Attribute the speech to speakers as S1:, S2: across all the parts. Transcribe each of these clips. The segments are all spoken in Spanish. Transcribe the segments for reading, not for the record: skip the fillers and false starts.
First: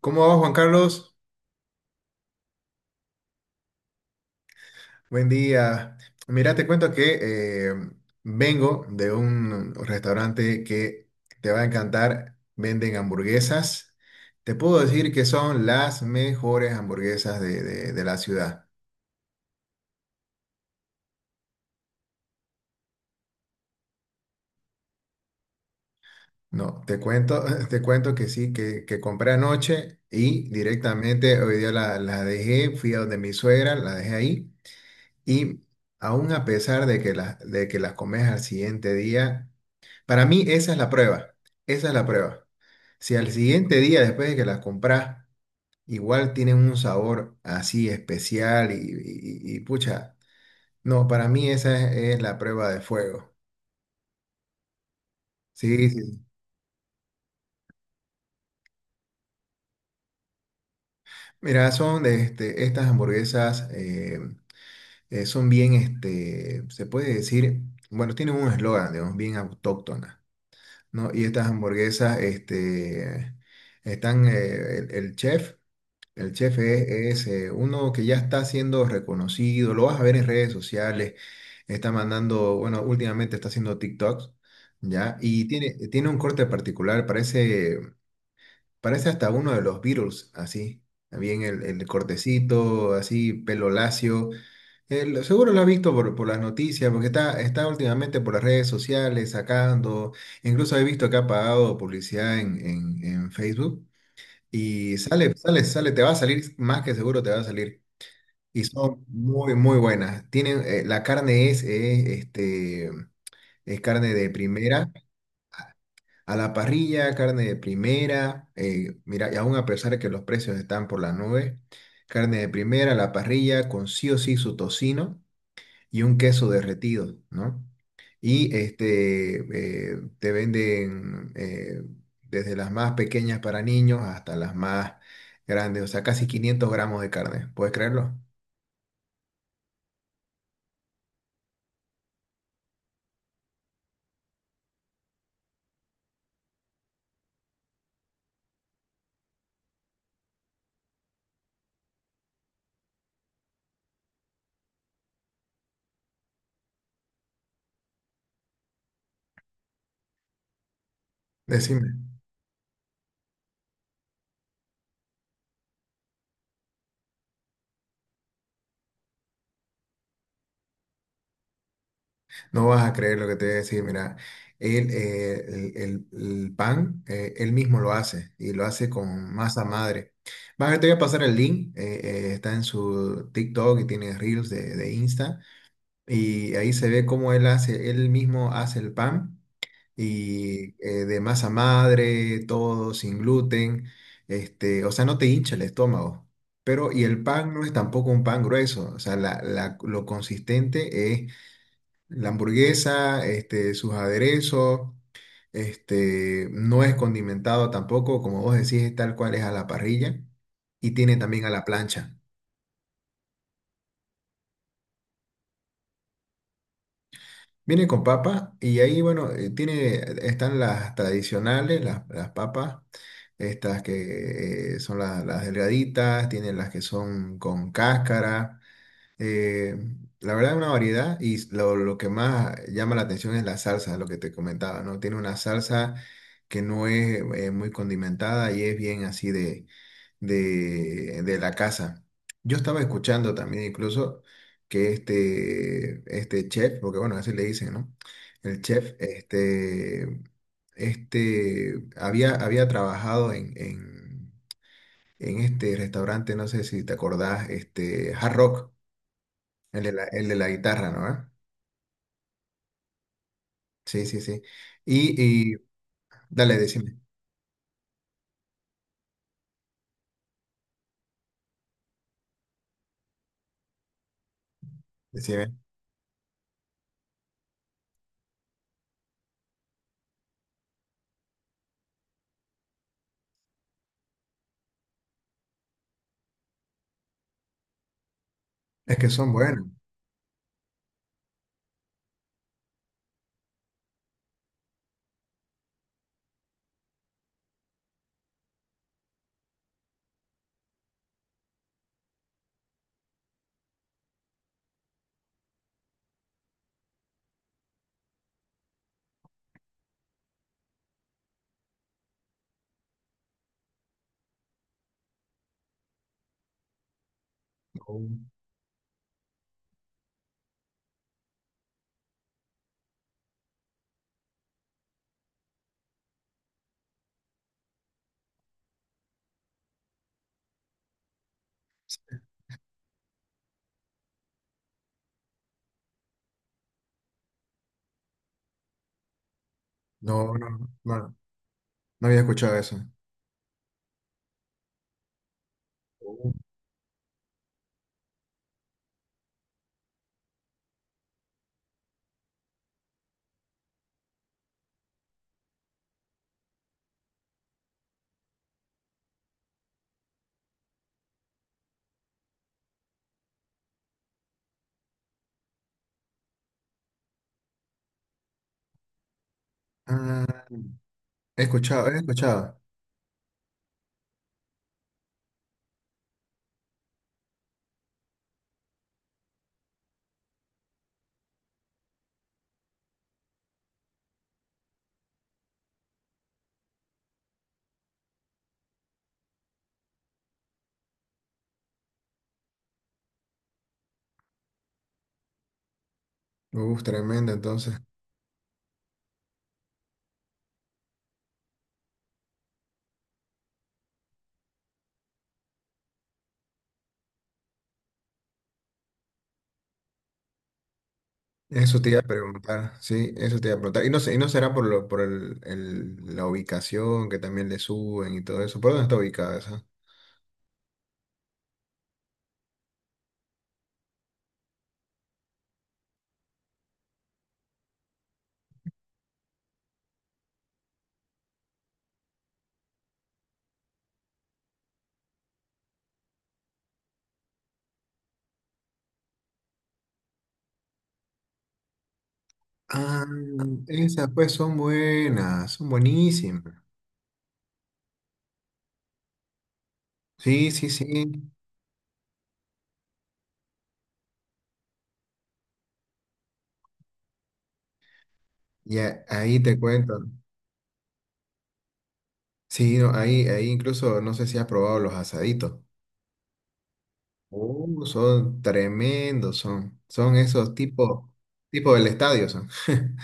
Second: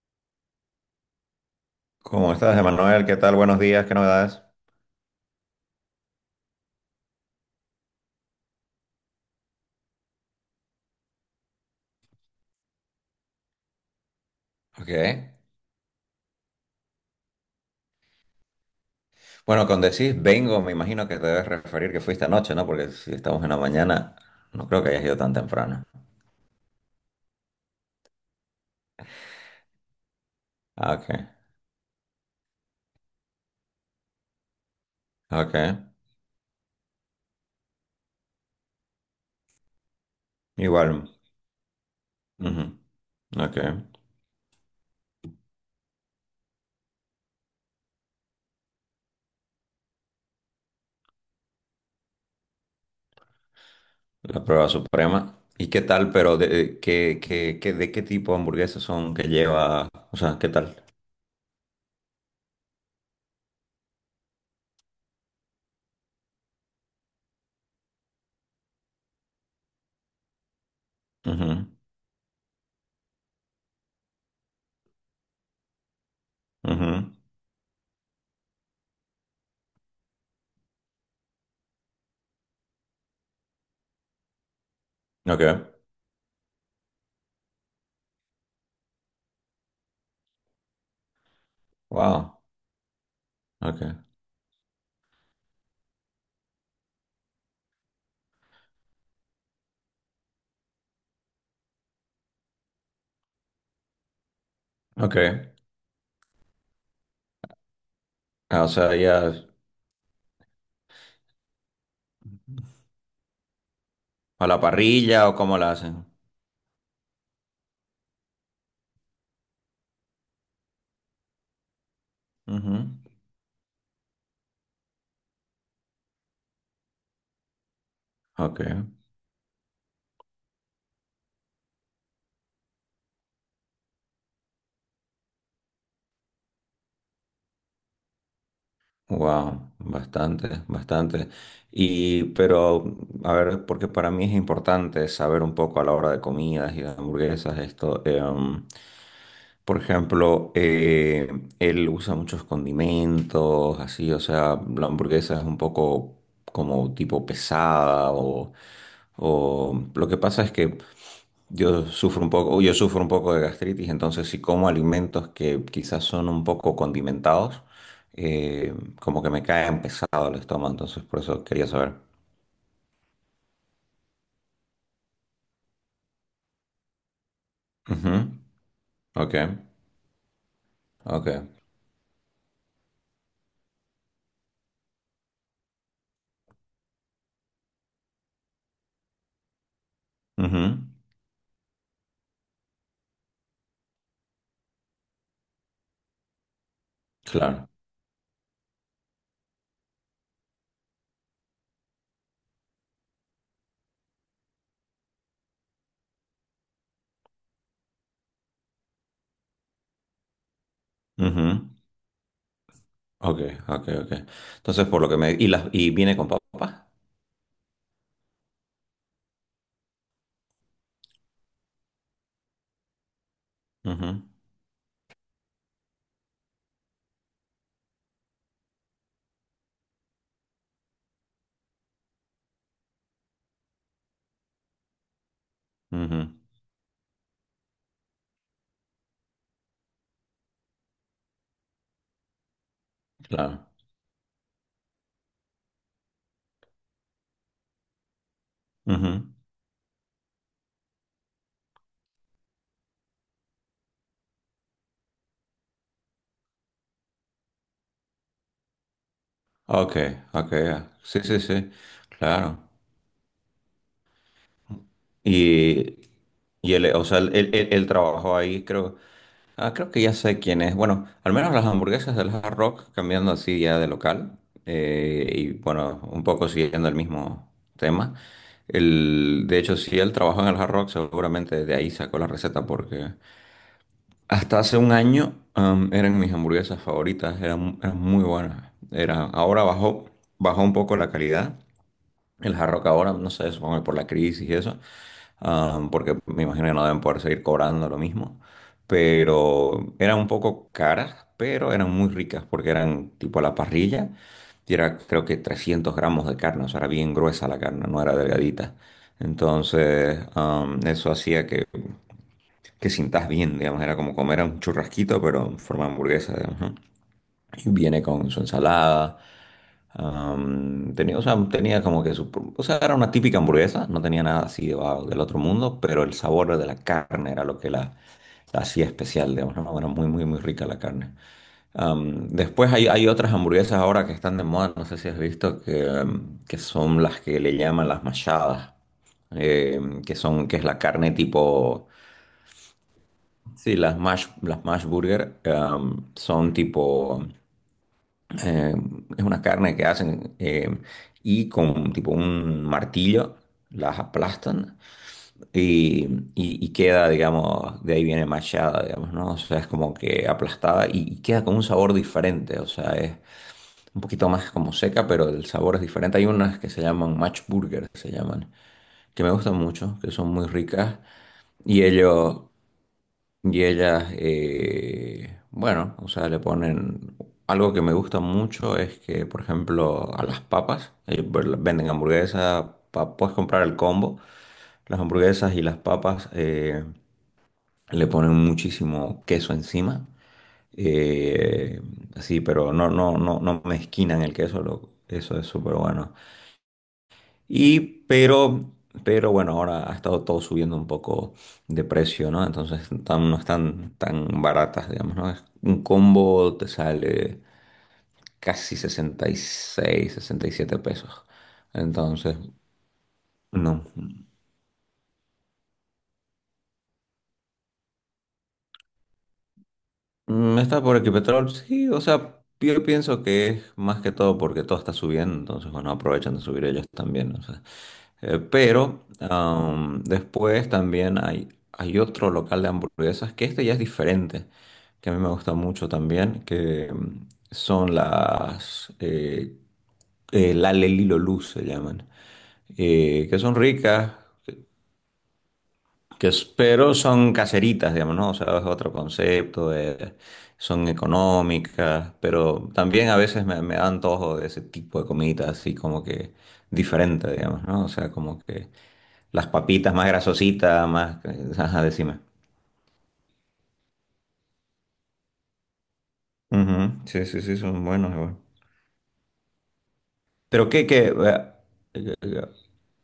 S1: ¿Cómo va Juan Carlos?
S2: ¿Cómo estás, Emanuel? ¿Qué tal? Buenos días, ¿qué novedades?
S1: Buen día. Mira, te cuento que vengo de un restaurante que te va a encantar. Venden hamburguesas. Te puedo
S2: Ok.
S1: decir que son las mejores hamburguesas de la ciudad.
S2: Bueno, cuando decís vengo, me imagino que te debes referir que fuiste anoche, ¿no? Porque si estamos en la mañana, no creo que hayas ido tan temprano.
S1: No, te cuento, te cuento que sí, que compré anoche y
S2: Ah, ok,
S1: directamente hoy día la dejé, fui a donde mi suegra, la dejé ahí
S2: ok.
S1: y aún a pesar de que las comes al siguiente día. Para mí esa es la
S2: Igual.
S1: prueba, esa es la prueba.
S2: Ujú.
S1: Si al
S2: Ok.
S1: siguiente día, después de que las compras, igual tienen un sabor así especial y pucha, no, para mí esa es la prueba de fuego.
S2: La prueba suprema. ¿Y qué
S1: Sí,
S2: tal,
S1: sí.
S2: pero de qué tipo de hamburguesas son que lleva? O sea, ¿qué tal?
S1: Mira, son de estas hamburguesas, son bien, se puede decir, bueno, tienen un eslogan, digamos, bien autóctona, ¿no? Y estas
S2: Ujú.
S1: hamburguesas, están, el chef. El chef
S2: Ujú.
S1: es uno que ya está siendo reconocido, lo vas a ver en redes sociales, está mandando, bueno, últimamente está haciendo TikToks, ¿ya? Y tiene,
S2: Ok.
S1: tiene un corte particular, parece hasta uno de los Beatles, así, bien el
S2: Wow.
S1: cortecito, así, pelo
S2: Ok.
S1: lacio. Seguro lo has visto por las noticias, porque está últimamente por las redes sociales sacando, incluso he visto que ha pagado publicidad en Facebook. Y
S2: Ok.
S1: sale, sale, sale, te va a salir, más que seguro te va a salir. Y
S2: Ah, o sea,
S1: son
S2: ya
S1: muy, muy buenas. Tienen, la carne es carne de
S2: a la
S1: primera,
S2: parrilla o cómo la hacen.
S1: a la parrilla, carne de primera. Mira, y aún a pesar de que los precios están por las nubes, carne de
S2: Ujú.
S1: primera, a la parrilla, con sí o sí su tocino y un queso derretido, ¿no? Y
S2: Ok.
S1: este, eh, te venden desde las más pequeñas para niños hasta las más grandes, o sea, casi 500 g de carne, ¿puedes creerlo?
S2: Wow, bastante, bastante. Pero, a ver, porque para mí es importante saber un poco a la hora de comidas y de hamburguesas esto. Por ejemplo, él usa muchos condimentos, así, o sea, la hamburguesa es un poco como tipo pesada, o lo que pasa es que yo
S1: Decime,
S2: sufro un poco, yo sufro un poco de gastritis, entonces si como alimentos que quizás son un poco condimentados, eh, como que me caen pesado el estómago, entonces por eso quería saber.
S1: no vas a creer lo que te voy a decir, mira, él, el pan, él mismo lo
S2: Ujú.
S1: hace y lo hace con
S2: Ok,
S1: masa madre. Te voy a pasar
S2: ok.
S1: el link, está en su TikTok y tiene Reels de Insta. Y ahí se ve cómo él hace, él mismo hace el pan y
S2: Ujú.
S1: de masa madre, todo sin gluten, o sea, no te hincha el estómago. Pero, y el pan no
S2: Claro.
S1: es tampoco un pan grueso, o sea, lo consistente es la hamburguesa, sus aderezos, no es condimentado tampoco, como vos decís, es tal cual es a la parrilla y tiene también a la
S2: Ujú.
S1: plancha.
S2: Ok, ok, ok. Entonces por lo que me... y viene con papas.
S1: Viene con papa y ahí, bueno, están las tradicionales, las papas, estas
S2: Ujú.
S1: que son las delgaditas, tienen las que son con cáscara. eh, la verdad es una variedad y lo que más llama la atención es la salsa, lo que te comentaba, ¿no? Tiene una salsa
S2: Ujú.
S1: que no es muy condimentada y es bien así de la casa. Yo estaba escuchando también
S2: Claro.
S1: incluso que este chef, porque bueno, así le dicen, ¿no? El chef,
S2: Ujú.
S1: había trabajado en este restaurante, no sé si te acordás, este, Hard Rock,
S2: Ok,
S1: el de la
S2: ok,
S1: guitarra,
S2: ya.
S1: ¿no?
S2: Sí,
S1: ¿Eh?
S2: sí, sí, claro.
S1: Sí, sí, sí. Y, y,
S2: Y,
S1: dale,
S2: y él,
S1: decime,
S2: o sea, él- él- él trabajó ahí, creo. Ah, creo que ya sé quién es. Bueno, al menos las hamburguesas del Hard Rock, cambiando así ya de local, y
S1: decime.
S2: bueno, un poco siguiendo el mismo tema. El, de hecho, si él trabajó en el Hard Rock, seguramente de ahí sacó la receta, porque hasta hace un año eran mis hamburguesas favoritas, eran muy buenas.
S1: Es que son
S2: Ahora
S1: buenos.
S2: bajó, bajó un poco la calidad. El Hard Rock ahora, no sé, supongo que por la crisis y eso, porque me imagino que no deben poder seguir cobrando lo mismo, pero eran un poco caras, pero eran muy ricas porque eran tipo a la parrilla y era creo que 300 gramos de carne, o sea, era bien gruesa la carne, no era delgadita. Entonces, eso hacía que sintas bien, digamos, era como comer un churrasquito, pero en forma de hamburguesa, digamos, ¿no? Y viene
S1: No,
S2: con su ensalada. Tenía, o sea, tenía como que o sea, era una típica hamburguesa, no tenía nada así de wow, del otro mundo, pero el sabor de la carne era lo que la hacía especial, digamos, ¿no? Era muy, muy, muy rica la carne. Después hay otras hamburguesas ahora que están de moda, no sé si has visto, que, que son las que le llaman las machadas, que
S1: no, no,
S2: son, que es la carne
S1: no,
S2: tipo...
S1: no había escuchado eso.
S2: Sí, las mash burger,
S1: Uh.
S2: son tipo... Eh, es una carne que hacen, y con tipo un martillo las aplastan y, y queda, digamos, de ahí viene machada, digamos, ¿no? O sea, es como que aplastada y queda con un sabor diferente, o sea, es un poquito más como seca, pero el sabor es diferente. Hay unas que se llaman match burger, se llaman, que me gustan mucho, que
S1: Ah,
S2: son muy ricas,
S1: he
S2: y
S1: escuchado, he
S2: ellos...
S1: escuchado.
S2: Y ellas, bueno, o sea, le ponen... Algo que me gusta mucho es que, por ejemplo, a las papas, ellos venden hamburguesas, puedes comprar el combo, las hamburguesas y las papas, le ponen muchísimo queso encima. Eh, sí, pero no, no, no, no mezquinan el queso, lo- eso es súper bueno.
S1: Uf, tremendo,
S2: Y,
S1: entonces.
S2: pero, pero bueno, ahora ha estado todo subiendo un poco de precio, ¿no? Entonces no están tan baratas, digamos, ¿no? Un combo te sale casi 60, 66, 67 pesos.
S1: Eso te iba a
S2: Entonces,
S1: preguntar, sí, eso te iba a preguntar.
S2: no.
S1: Y no sé, y no será por lo, por la ubicación que también le suben y todo eso. ¿Por dónde está ubicada esa?
S2: ¿Está por aquí Petrol? Sí, o sea, yo pienso que es más que todo porque todo está subiendo, entonces, bueno, aprovechan de subir ellos también, ¿no? Pero después también hay otro local de hamburguesas que este ya es diferente, que a mí me gusta mucho también, que son las la Lelilo Luz se llaman,
S1: Ah,
S2: que son
S1: esas
S2: ricas,
S1: pues son buenas, son
S2: que,
S1: buenísimas.
S2: pero son caseritas, digamos, ¿no? O sea, es otro concepto.
S1: Sí, sí, sí.
S2: Son económicas, pero también a veces me da antojo de ese tipo de comidas así como que diferente, digamos, ¿no? O sea, como que...
S1: Ahí
S2: Las
S1: te
S2: papitas
S1: cuento.
S2: más grasositas, más... Ajá, decime.
S1: Sí, no, ahí, ahí incluso no sé si has probado los asaditos.
S2: Ujú. Sí, sí, sí, son buenos igual.
S1: Son tremendos, son. Son esos
S2: Pero qué,
S1: tipos,
S2: qué...
S1: tipo
S2: eh,
S1: tipo del
S2: eh,
S1: estadio
S2: eh,
S1: son.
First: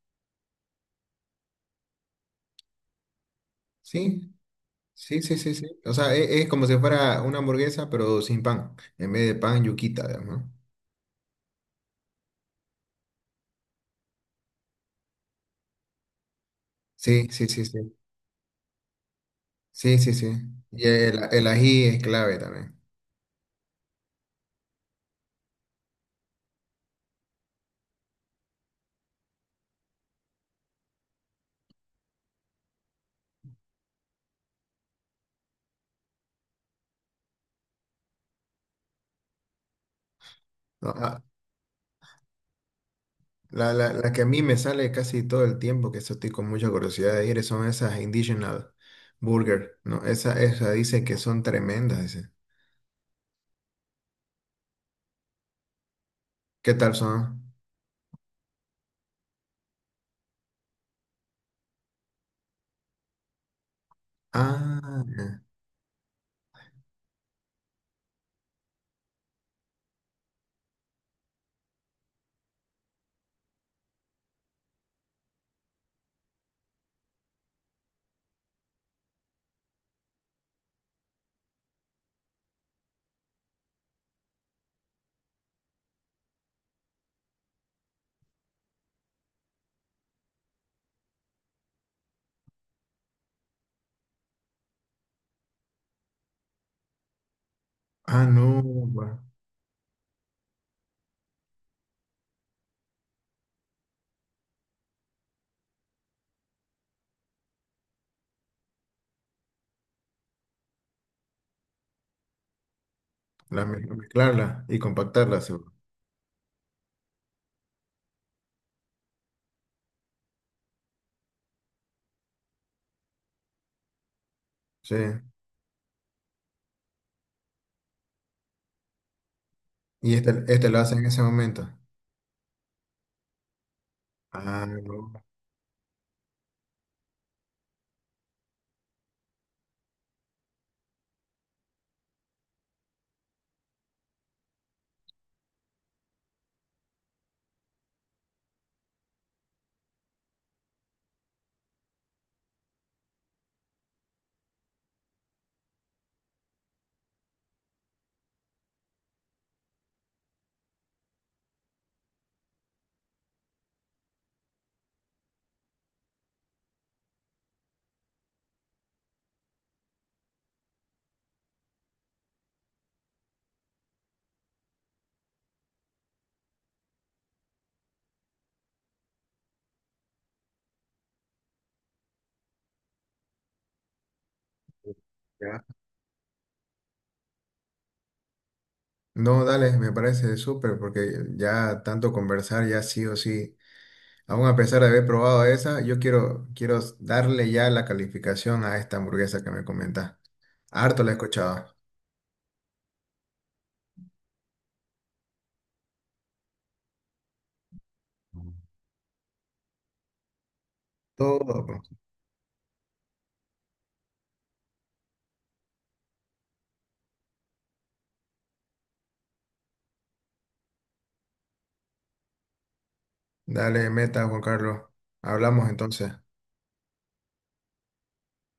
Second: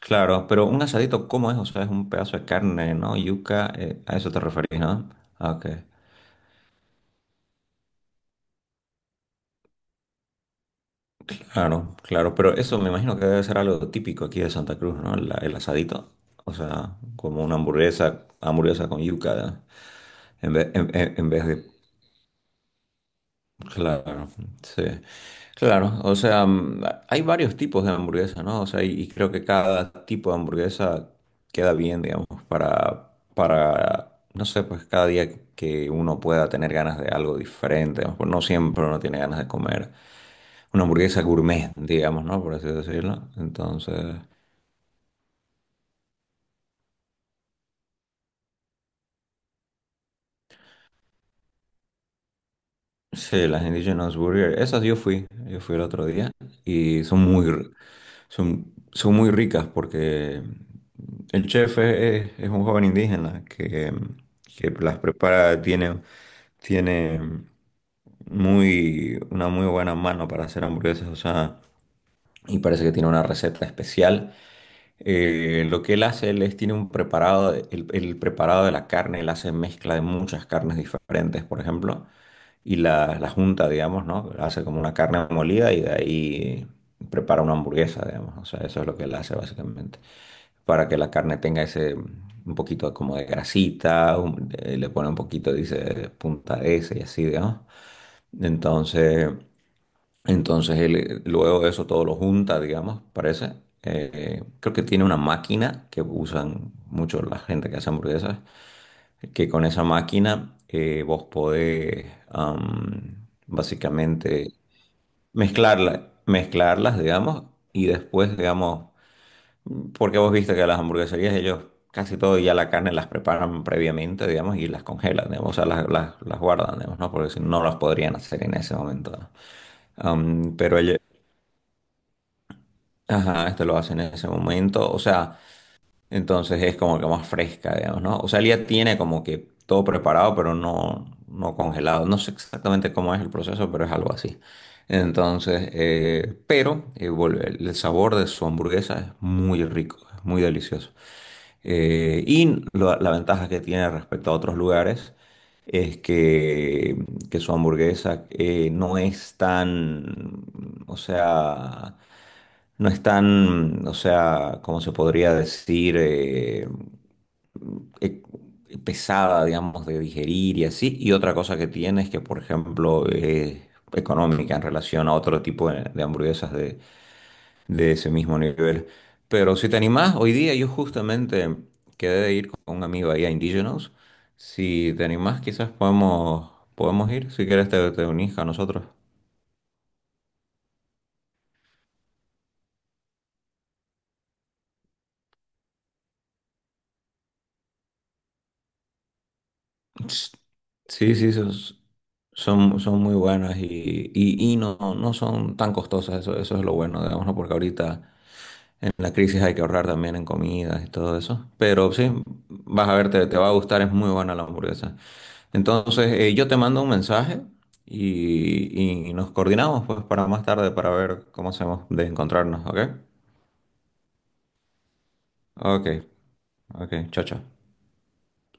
S2: Claro, pero un asadito, ¿cómo es? O sea, es un pedazo de carne, ¿no? Yuca, a
S1: Sí,
S2: eso te referís, ¿no?
S1: sí, sí,
S2: Ah,
S1: sí,
S2: ok,
S1: sí. O sea, es, como si fuera una hamburguesa, pero sin pan. En vez de pan, yuquita, digamos, ¿no?
S2: claro, claro, pero eso me imagino que debe ser algo típico aquí de Santa Cruz, ¿no? El asadito, o sea,
S1: Sí,
S2: como
S1: sí,
S2: una
S1: sí, sí.
S2: hamburguesa, hamburguesa con yuca, ¿no?
S1: Sí, sí, sí.
S2: En vez,
S1: Y
S2: en vez
S1: el
S2: de...
S1: ají es clave también.
S2: Claro, sí. Claro, o sea, hay varios tipos de hamburguesa, ¿no? O sea, y creo que cada tipo de hamburguesa queda bien, digamos, para, no sé, pues cada día que uno pueda tener ganas de algo diferente, digamos, pues no siempre uno tiene ganas de comer una
S1: No,
S2: hamburguesa
S1: ah,
S2: gourmet, digamos, ¿no? Por así decirlo.
S1: la, la,
S2: Entonces,
S1: la que a mí me sale casi todo el tiempo, que eso estoy con mucha curiosidad de ir, son esas Indigenous Burger, ¿no? Esa dice que son tremendas, dice.
S2: sí, las Indigenous Burger, esas yo fui el otro día
S1: ¿Qué tal
S2: y son muy,
S1: son?
S2: son, son muy ricas porque el chef es un joven indígena que las
S1: Ah, ya.
S2: prepara, tiene una muy buena mano para hacer hamburguesas, o sea, y parece que tiene una receta especial. Lo que él hace, tiene un preparado, el preparado de la carne, él hace mezcla de muchas carnes diferentes, por ejemplo, y la junta, digamos, ¿no? Hace como una carne molida y de ahí prepara una hamburguesa, digamos, o sea, eso es lo que él hace básicamente, para que la carne tenga ese, un poquito como de grasita, le pone un poquito, dice, punta de ese y así, digamos.
S1: Ah, no, bueno.
S2: Entonces... Entonces él, luego de eso todo lo junta, digamos, parece. Creo que tiene una máquina que usan mucho la gente que hace hamburguesas, que con esa máquina, vos podés, básicamente
S1: Mezclarla y compactarla, seguro.
S2: mezclarla, mezclarlas, digamos, y después, digamos, porque vos viste que las hamburgueserías ellos casi todo ya la carne las preparan previamente, digamos, y las
S1: Sí.
S2: congelan, digamos, o sea, las guardan, digamos, ¿no? Porque si no no las podrían hacer en ese momento, ¿no?
S1: Y este,
S2: Am,
S1: este lo
S2: pero
S1: hace
S2: ella-
S1: en ese momento.
S2: Ajá, esto lo hacen en ese
S1: Ah,
S2: momento. O
S1: no.
S2: sea, entonces es como que más fresca, digamos, ¿no? O sea, él ya tiene como que todo preparado, pero no, no congelado. No sé exactamente cómo es el proceso, pero es algo así. Entonces, pero vuelve, el sabor de su hamburguesa es muy rico, es muy delicioso. Y la ventaja que tiene respecto a otros lugares es que su hamburguesa, no es tan, o sea, no están, o sea, ¿cómo se podría decir? Eh, pesada, digamos, de digerir y así. Y otra cosa que tiene es que, por ejemplo, es económica en relación a otro tipo de hamburguesas de ese mismo nivel. Pero si te animás, hoy día yo justamente quedé de ir con un amigo ahí a Indigenous. Si te animás,
S1: Ya.
S2: quizás podemos ir. Si quieres, te unís a nosotros.
S1: No, dale, me parece súper porque ya tanto conversar ya sí o sí. Aún a pesar de haber probado esa, yo quiero, quiero darle ya la calificación a esta hamburguesa que me comentas.
S2: Ts-
S1: Harto la he
S2: Sí, sí, son,
S1: escuchado.
S2: son, son muy buenas, y no, no son tan costosas, eso es lo bueno, digamos, ¿no? Porque ahorita en la crisis hay que ahorrar también en comidas y todo eso.
S1: Todo. Pues.
S2: Pero sí, vas a ver, te va a gustar, es muy buena la hamburguesa. Entonces, yo te mando un mensaje y nos coordinamos pues para más tarde para ver cómo hacemos de encontrarnos, ¿ok?
S1: Dale, meta, Juan Carlos. Hablamos
S2: Ok,
S1: entonces.
S2: ok, chao, chao.